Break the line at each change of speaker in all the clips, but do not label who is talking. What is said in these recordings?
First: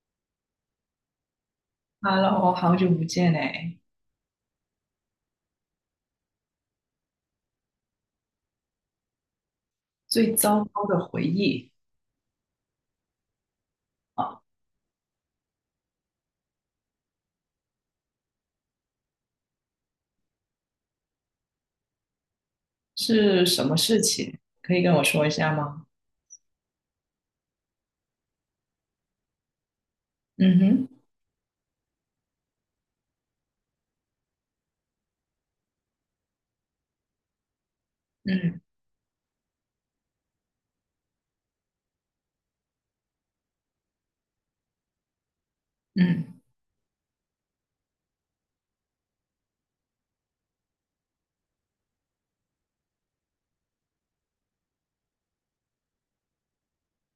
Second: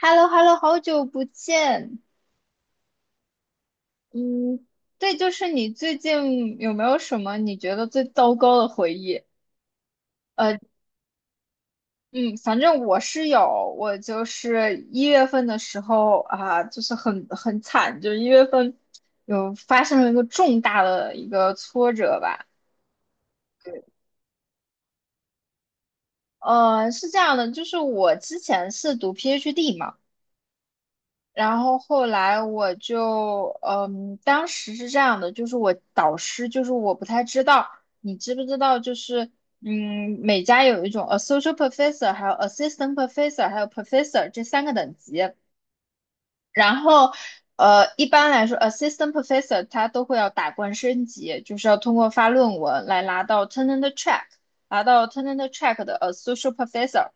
h e l l o h e l l o 好久不见。
Hello，好久不见哎！
嗯，对，就是你最近有没有什么你觉得最糟糕的回忆？
最糟糕的回忆
嗯，反正我是有，我就
啊，
是一月份的时候啊，就是很惨，就是一月份有发生了一个重大的一个挫折吧。
是什么事情？可以跟我说一下吗？
是这样的，就是我之前是读 PhD 嘛。
嗯哼。
然后后来我就，当时是这样的，就是我导师，就是我不太知道，你知不知
嗯
道，就是，每家有一种 associate professor，还有 assistant professor，还有 professor 这三个等级。
嗯
然后，一般来说，assistant professor 他都会要打怪升级，就是要通过发论文来拿到 tenure track，拿到 tenure track 的 associate professor。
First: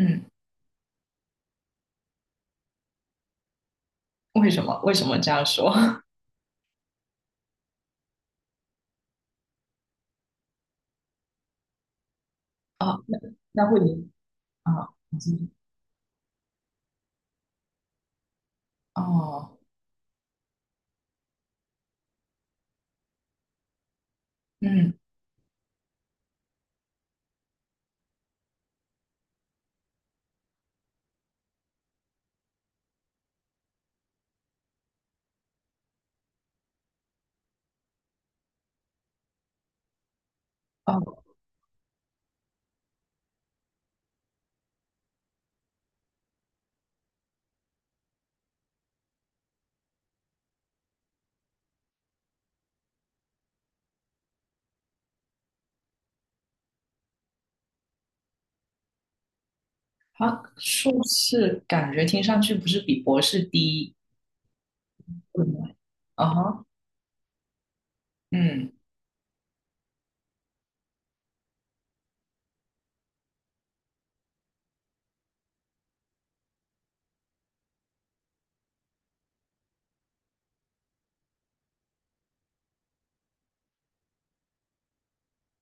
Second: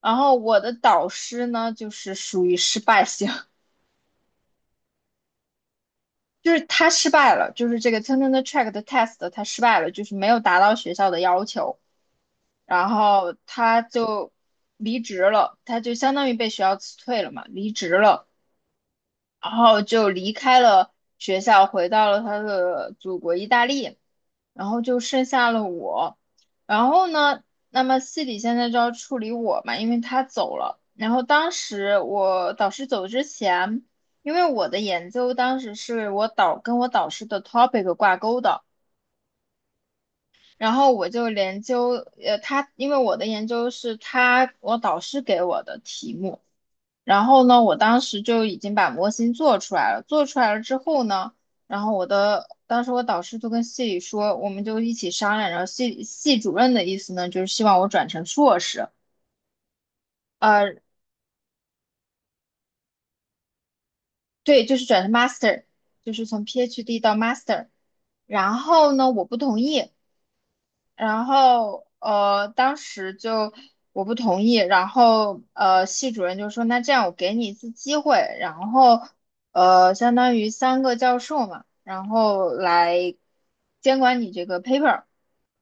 然后我的导师呢，就是属于失败型。
为什么？为什么这样说？
就是他失败了，就是这个 Turner Track 的 test 他失败了，就是没有达到学校的要求，然
啊，那
后
那会
他
你
就
啊，
离
你
职
继续。
了，他就相当于被学校辞退了嘛，离职了，然
哦。
后就离开了学校，回到了他的祖国意大利。然后
嗯。
就剩下了我。然后呢，那么系里现在就要处理我嘛，因为他走了。然后当时我导师走之前，因为我的研究当时是我导跟我导师的 topic 挂钩的，然后我
哦。
就研究，他因为我的研究是他我导师给我的题目，然后呢，我当时就已经把模型做出来了。做出来了之后呢，然后我的当时我导师就跟系里说，我们就一起商量。然后系系主任的意思呢，就是希望我转成硕士，
他
呃，
硕士感觉听上去不是比博士低，
对，就是转成
对
master，
吗？
就是
啊
从
哈。
PhD 到 master。然
嗯
后呢，我不同意，然后当时就我不同意，然后系主任就说那这样我给你一次机会，然后相当于三个教授嘛，然后来监管你这个 paper，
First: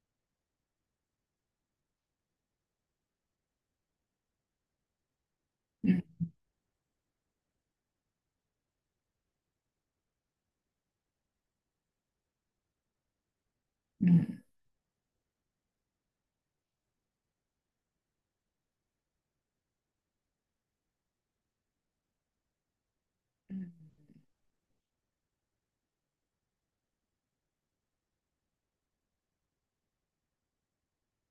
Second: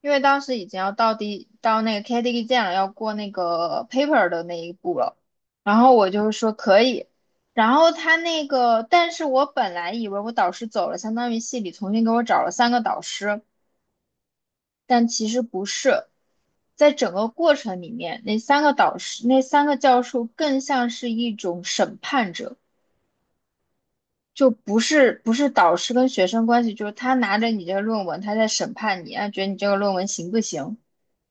因为当时已经要到到那个 KDE 建了，要过那个 paper 的那一步了，然后我
嗯
就说可以。然后他那个，但是我本来以为我导师走了，相当于系里重新给我找了三个导师，
嗯
但其实不是。在整个过程里面，那三个导师、那三个教授更像是一种审判者，
嗯。
就不是导师跟学生关系，就是他拿着你这个论文，他在审判你，啊，觉得你这个论文行不行，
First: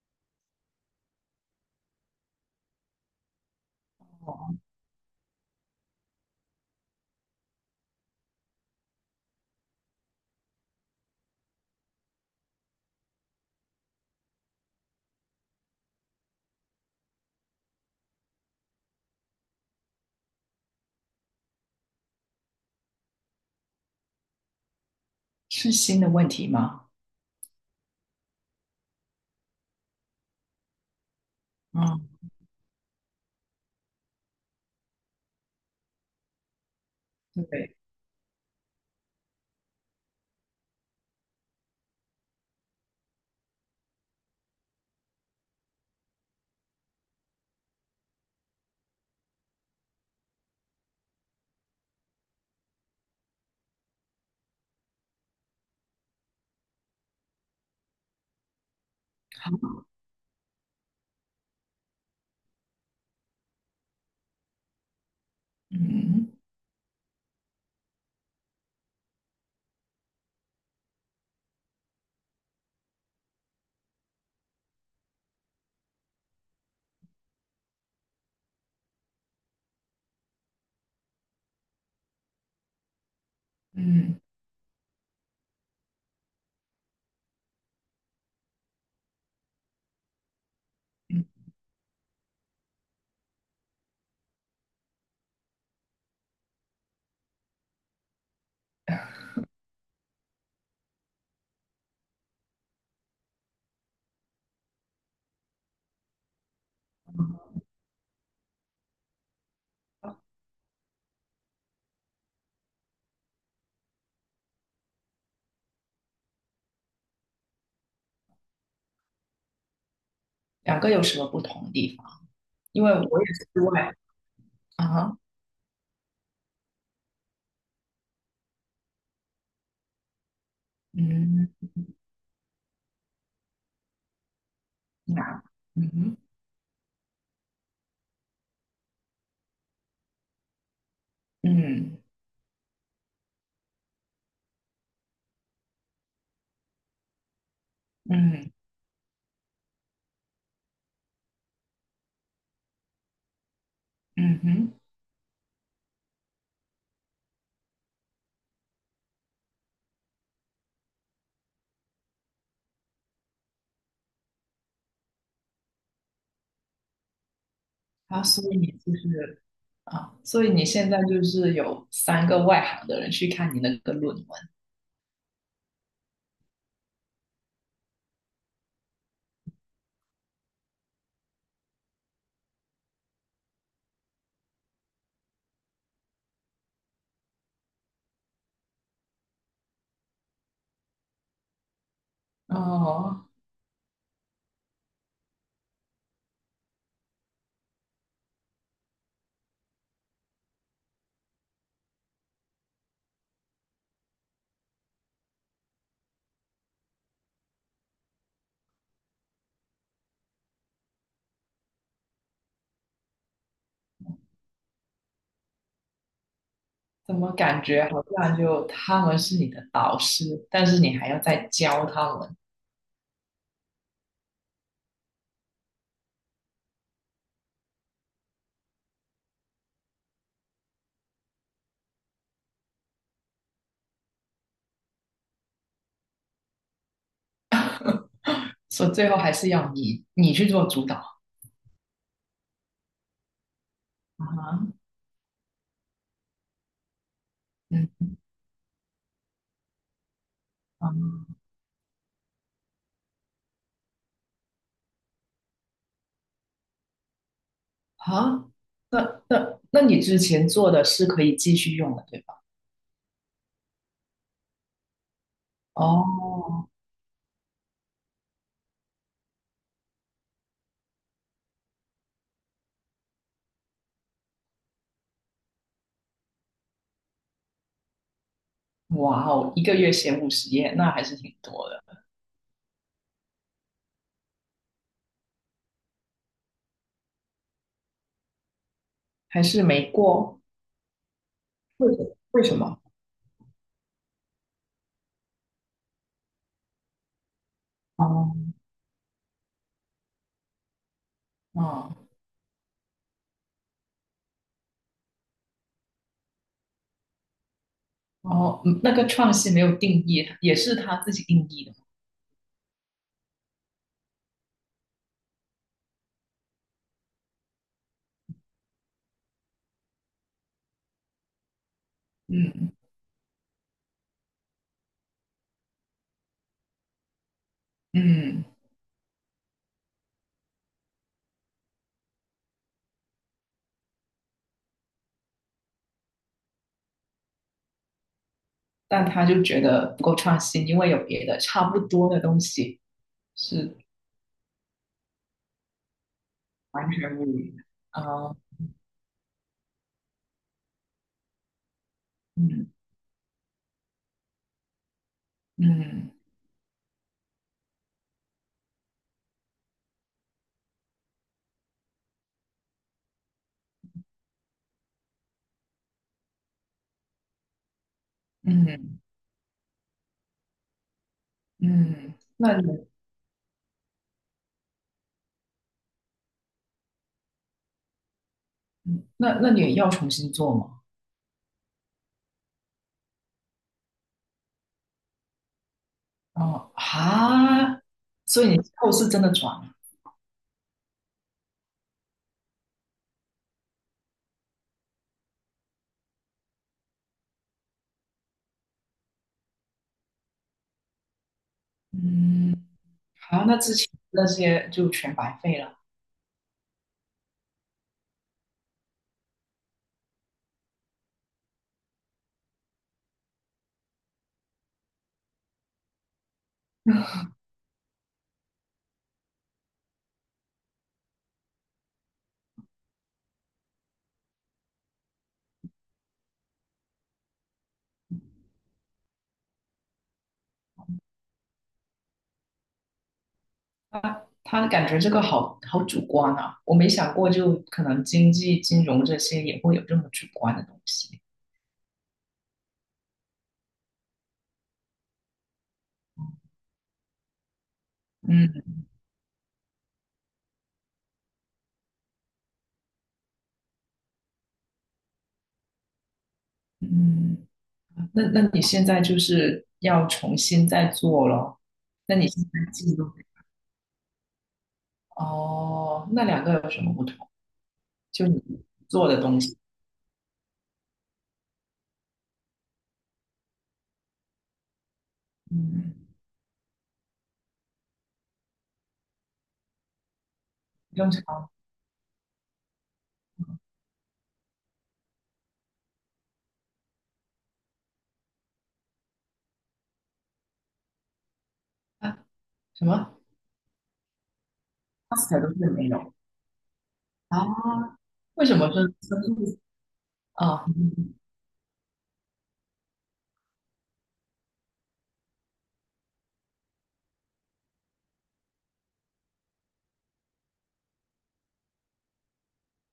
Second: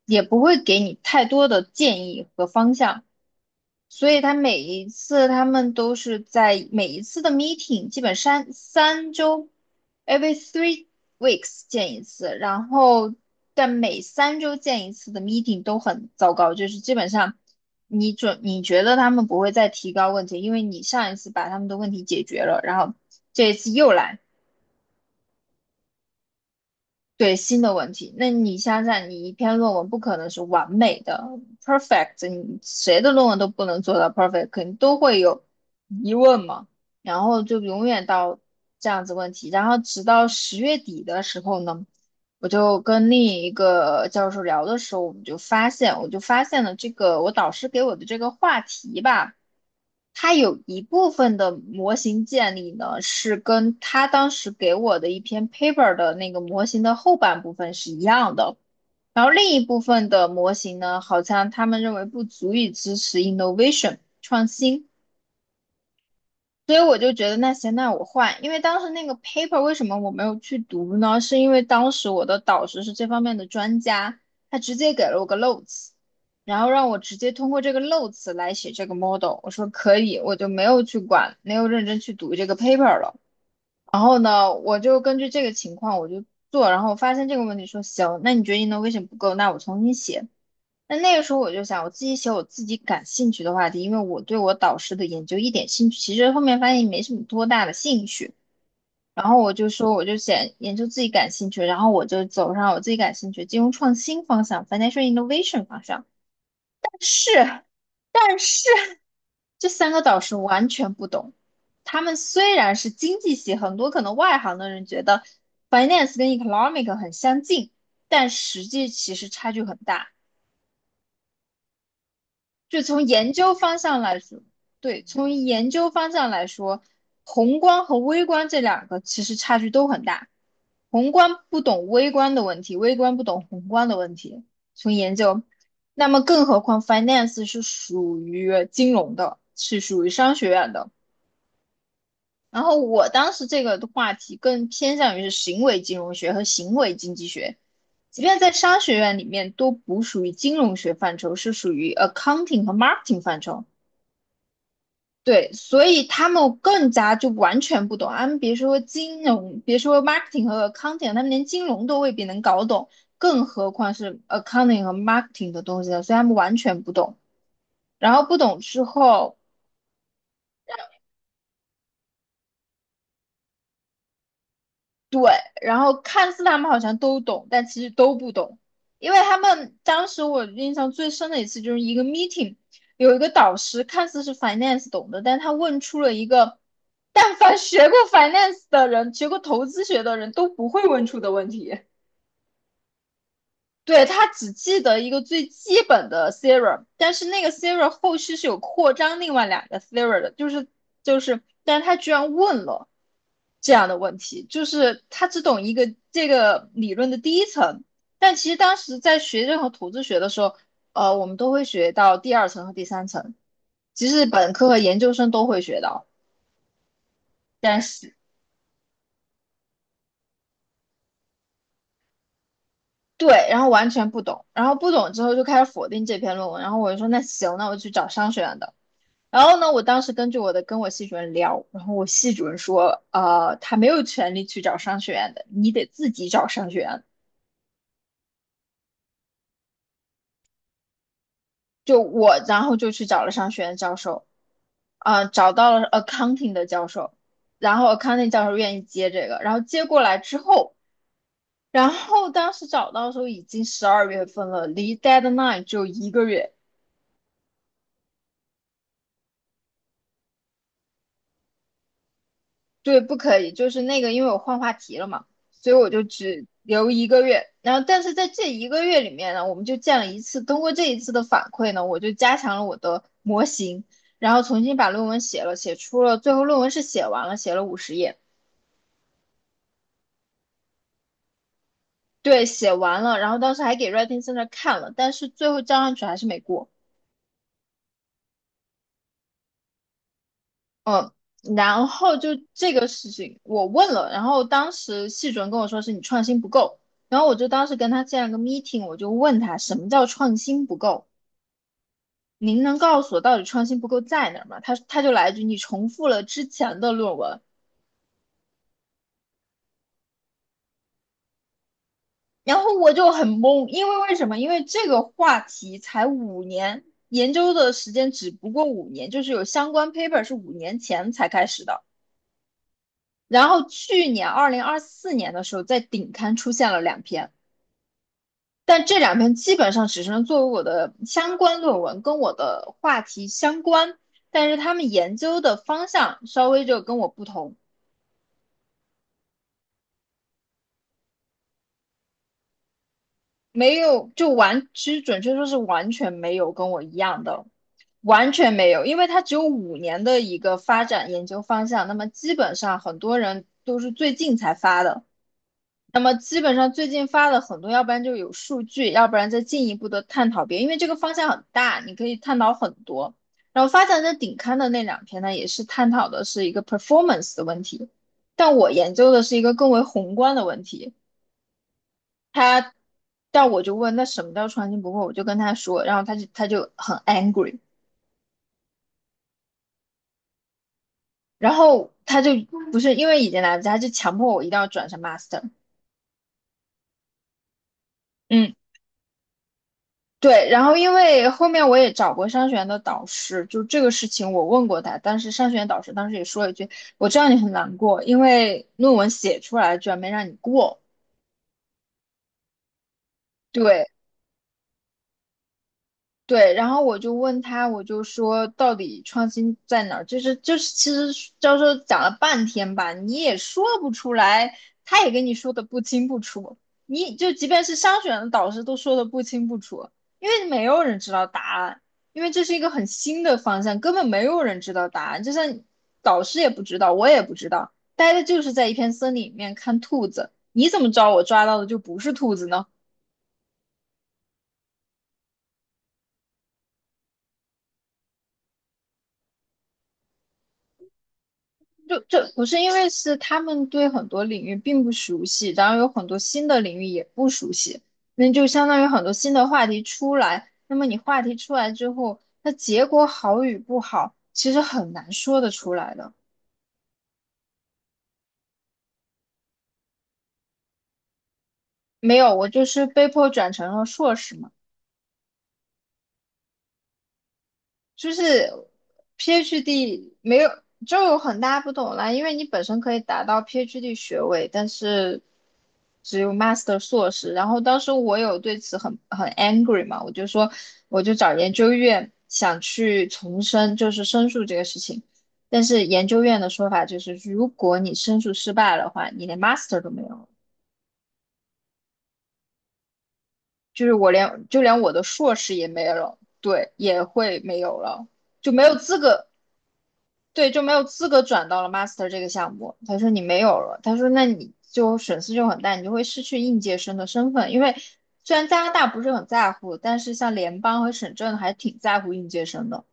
也不会给你太多的建议和方向，所以他
哦，
每一次他们都是在每一次的 meeting，基本三周，every three weeks 见一次，然后但每三周见一次的 meeting 都很糟糕，就是基本上你觉得他们不会再提高问题，因为你上一次把他们的问题解决了，然后这一次又来。
是新的问题吗？
对，新的问题，那你想想，你一篇论文不可能是完美的
嗯，
，perfect，你谁的论文都不能做到 perfect，肯定都会有疑问嘛。然后就
对，
永远到这样子问题，然后直到十月底的时候呢，我就跟另一个教授聊的时候，我们就发现，我就发现了这个我导师给我的这个话题吧。它有一部分的模型建立呢，是跟它当时给我的一篇 paper 的那个模型的后半部分是一样的，然后另一部分的模型呢，好像他们认为不足以支持 innovation 创新，
嗯
所以我就觉得那行，那我换，因为当时那个 paper 为什么我没有去读呢？是因为当时我的导师是这方面的专家，他直接给了我个 notes，然后让我直接通过这个 notes 来写这个 model。我说可以，我就没有去管，没有认真去读这个 paper 了。然后
嗯。
呢，我就根据这个情况我就做，然后我发现这个问题说行，那你觉得你的什么不够？那我重新写。那那个时候
嗯
我就想，我自己写我自己感兴趣的话题，因为我对我导师的研究一点兴趣，其实后面发现没什么多大的兴趣。然后我就说，我就写研究自己感兴趣，然后我就走上我自己感兴趣金融创新方向，financial innovation 方向。但是，但是这三个导师完全不懂。他们虽然是经济系，很多可能外行的人觉得 finance 跟 economic 很相近，但实际其实差距很大。
两个有什么不同的地方？
就
因为
从
我也
研究
是
方
外
向来说，对，
啊，
从研究方向来说，宏观和微观这两个其实差距都很大。宏观
嗯，
不懂微观的问题，微观不懂宏观的问题。从研究，
那，嗯
那
哼，
么更何况 finance 是属于金融的，是属于商学院的。
嗯
然后我当时这个的话题更偏向于是行为金融学和行为经济学，即便在
嗯
商学院里面都不属于金融学范畴，是属于 accounting 和 marketing 范畴。
嗯哼。
对，所以他们更加就完全不懂，他们别说金融，别说 marketing 和 accounting，他们连金融都未必能搞懂，更何况是 accounting 和 marketing 的东西了，所以他们完全不懂。然
啊，
后不
所以
懂
你
之
就
后，
是啊，所以你现在就是有三个外行的人去看你那个论文。
然后看似他们好像都懂，但其实都不懂，因为他们当时我印象最深的一次就是一个 meeting，有一个导师看似是 finance 懂的，但他问出了一个但凡学过 finance 的人、学过投资学的人都不会问出的问题。
哦，
对，他只记得一个最基本的 theorem，但是那个 theorem 后续是有扩张另外两个 theorem 的，但是他居然问了这样的问题，就是他只懂一个这个理论的第一层，但其实当时在学任何统计学的时候，我们都会学到第二层和第三层，其实本科和研究生都会学到，
怎么感
但
觉好
是。
像就他们是你的导师，但是你还要再教他们。
对，然后完全不懂，然后不懂之后就开始否定这篇论文，然后我就说那行，那我去找商学院的，然后呢，我当时根据我的跟我系主任聊，然后我系主任说，他没有权利去找商学院的，你得自己找商学院。
所以最后还是要你去做主导。
就我，然后就去找了商学院教授，
啊，
啊、找到了 accounting 的教授，然后
嗯
accounting 教授愿意接这个，然后接过来之后，
啊
然后当时找到的时候已经12月份了，离 deadline 只有一个月，
好，那你之前做的是可以继续用的，对吧？
对，不可以，就是那个，因为我换话题了嘛，所以我就
哦。
只留一个月。然后，但是在这一个月里面呢，我们就见了一次。通过这一次的反馈呢，我就加强了我的模型，然后重新把论文写了，写出了，最后论文是写完了，写了50页，
哇哦，一个月写50页，那还是挺多的。
对，写完了。然后当时还给 Writing 在那看了，但是最后交上去还是没过。
还是没过。
嗯，然
为
后
什
就
为什
这
么？
个事情我问了，然后当时系主任跟我说是你创新不够，然后我就当时跟他建了
哦，
个 meeting，我就问他什么叫创新不够，
哦，
您能告诉我到底创新不够在哪儿吗？他就来一句你重复了之前的论文，
哦。嗯那个创新没有定义，也是他自己定义的。
然后我就很懵，因为为什么？因为这个话题才五年，研究的时间只不过五年，就是有相关 paper 是五年前才开始的，
嗯
然后去年2024年的时候在顶刊出现了两篇。
嗯。
但这两篇基本上只是作为我的相关论文，跟我的话题相关，但是他们研究的方向稍微就跟我不同，
但他就觉得不够创新，因为有别的差不多的东西
没
是
有就完，其实准确说是完全没有跟我
完
一
全
样
无
的，
语的。
完
啊。
全没有，因为它只有五年的一个发展研究方向，那么基本
嗯
上很多人都是最近才发的，那
嗯
么基本上最近发了很多，要不然就有数据，要不然再进一步的探讨别，因为这个方向很大，你可以探讨很多。然后发展的顶刊的那两篇呢，也是探讨的是一个 performance 的问题，但我研
嗯
究的是一个更为宏观的问题。
嗯。那
他，
你
但我就问那什么叫创新不破，我就跟他说，然后他就很 angry，
那那你也要重新做吗？
然后他就不是因为已经来不及，他就强迫我一定要转成 master。
哦，哈，所以
嗯，
你之后是真的转了。
对，然后因为后面我也找过商学院的导师，就这个事情我问过他，但是商学院导师当时也说了一句：“我知道你很难过，因为论文写出来居然没让你过。”
嗯，好，那之
对。
前那些就全白费了。
对，然后我就问他，我就说到底创新在哪儿？就是，其实教授讲了半天吧，你也说不出来，他也跟你说的不清不楚，你就即便是商学院的导师都说的不清不楚，因为没有人知道答案，因为这是一个很新的方向，根本没有人知道答案，就像导师也不知道，我也不知道，待的就是在一片森林里面看兔子，你怎么知道我抓到的就不是兔子呢？
他感觉这个好好主观啊，我没想过，就可能经济、金融这些也会有这么主观的东西。
就不是因为是他们对很多领域并不熟悉，然后有很多新的领域也不熟悉，那就相
嗯
当于很多新的话题出来。那么你话题出来之后，那结果好与不好，其实很难说得出来的。
嗯。那你现在就是要重新再做咯？那
没
你
有，
现
我就
在
是
记
被
录
迫转成了硕士嘛。
哦，那两个有什么不同？
就是
就你做的东西。
PhD 没有就有很大不同啦，因为你本身可以达到 PhD 学位，但是
嗯，
只有 Master 硕士。然后当时我有对此很 angry 嘛，我就说我
正
就找
常。
研究院想去重申，就是申诉这个事情。但是研究院的说法就是，如果你申诉失败的话，你连 Master 都没有了。
啊？什么
就是我就连我的
p a s
硕
t 都
士也
是
没
没
有
有。
了，对，也
啊？
会没有了，
为
就
什
没
么
有
是
资
生
格。
诉？
对，就
啊？
没有资格转到了 master 这个项目。他说你没有了，他说那你就损失就很大，你就会失去应届生的身份。因为虽然加拿大不是很在乎，但是像联邦和省政还挺在乎应届生的。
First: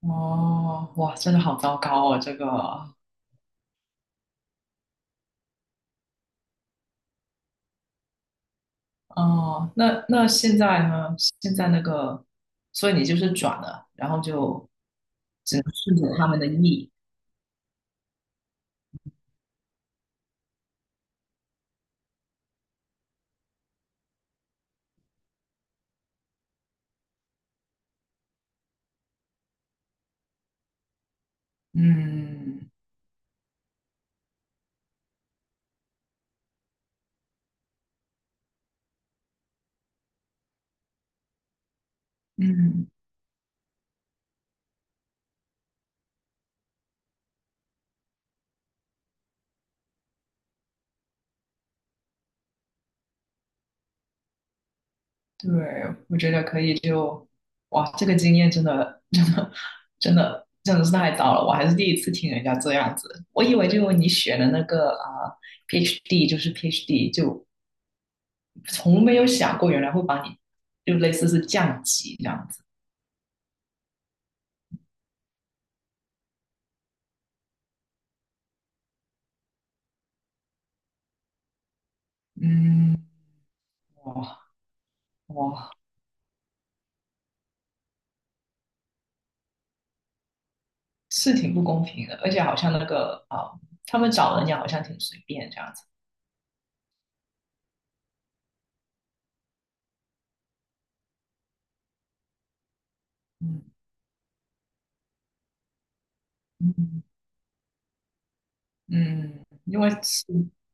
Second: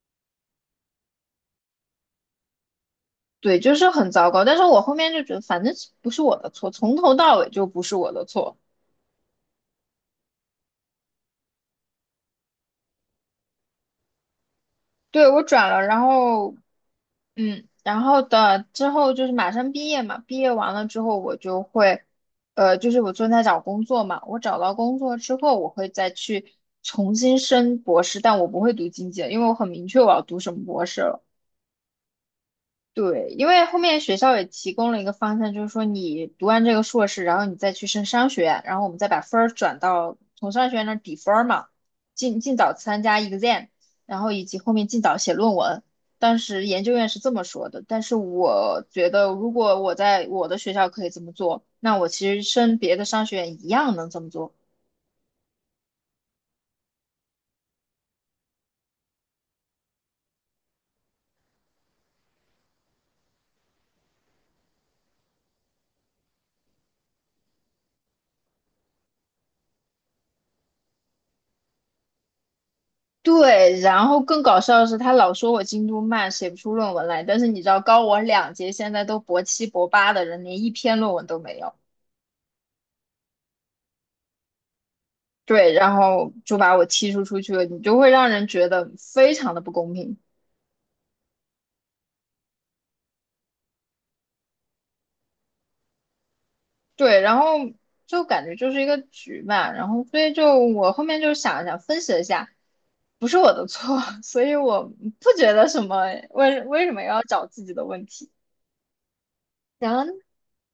哦，哇，真的好糟糕哦，这个。
对，就是很糟糕。但是我后面就觉得，反正不是我的错，从头到尾就不是我的错。
哦，那现在呢？现在那个，所以你就是转了，然后就
对，我
只能
转了，
顺
然
着他们的
后
意。
嗯，然后的之后就是马上毕业嘛，毕业完了之后我就会，就是我正在找工作嘛，我找到工作之后，我会再去重新升博士，但我不会读经济了，因为我很明确我要读什么博士了。
嗯
对，因为后面学校也提供了一个方向，就是说你读完这个硕士，然后你再去升商学院，然后我们再把分儿转到从商学院那儿抵分儿嘛，尽早
嗯，
参加 exam，然后以及后面尽早写论文。当时研究院是这么说的，但是我觉得如果我在我的学校可以这么做，那我其实升别的商学院一样能这么做。
对，我觉得可以就。哇，这个经验真的 真的真的真的是太糟了，我还是第一次听人家这样子，我以为就你选的那个啊、PhD 就是 PhD，就从没有想过原来会把你就类似是降级这样子。
对，然后更搞笑的是，他老说我进度慢，写不出论文来。但是你知道，高我2届，现在都博7博8的人，连一篇论文都没有。
嗯。哇哇，
对，然后就把我踢出去了，你就会让人觉得非常的不公平。
是挺不公平的，而且好像那个啊、他们找人也好像挺随便这样子。
对，然后就感觉就是一个局嘛，然后所以就我后面就想了想，分析了一下，不是我
嗯
的错，所以我不觉得什么，为什么
嗯
要找自己的问题。
嗯。因为
然后。
是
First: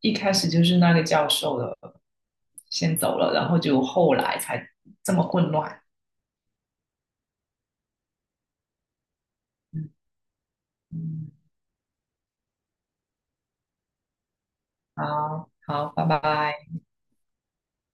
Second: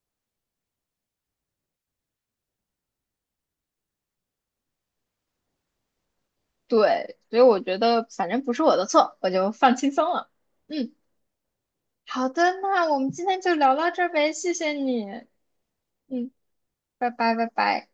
一开始就是那个教授的先走了，然后就后来才这么混乱。
对，所以我觉得反正不是我的错，我就放
嗯
轻松了。嗯，
嗯，
好的，那我们今天就聊到这儿呗，谢谢你。
好好，拜
嗯，
拜。
拜拜，拜拜。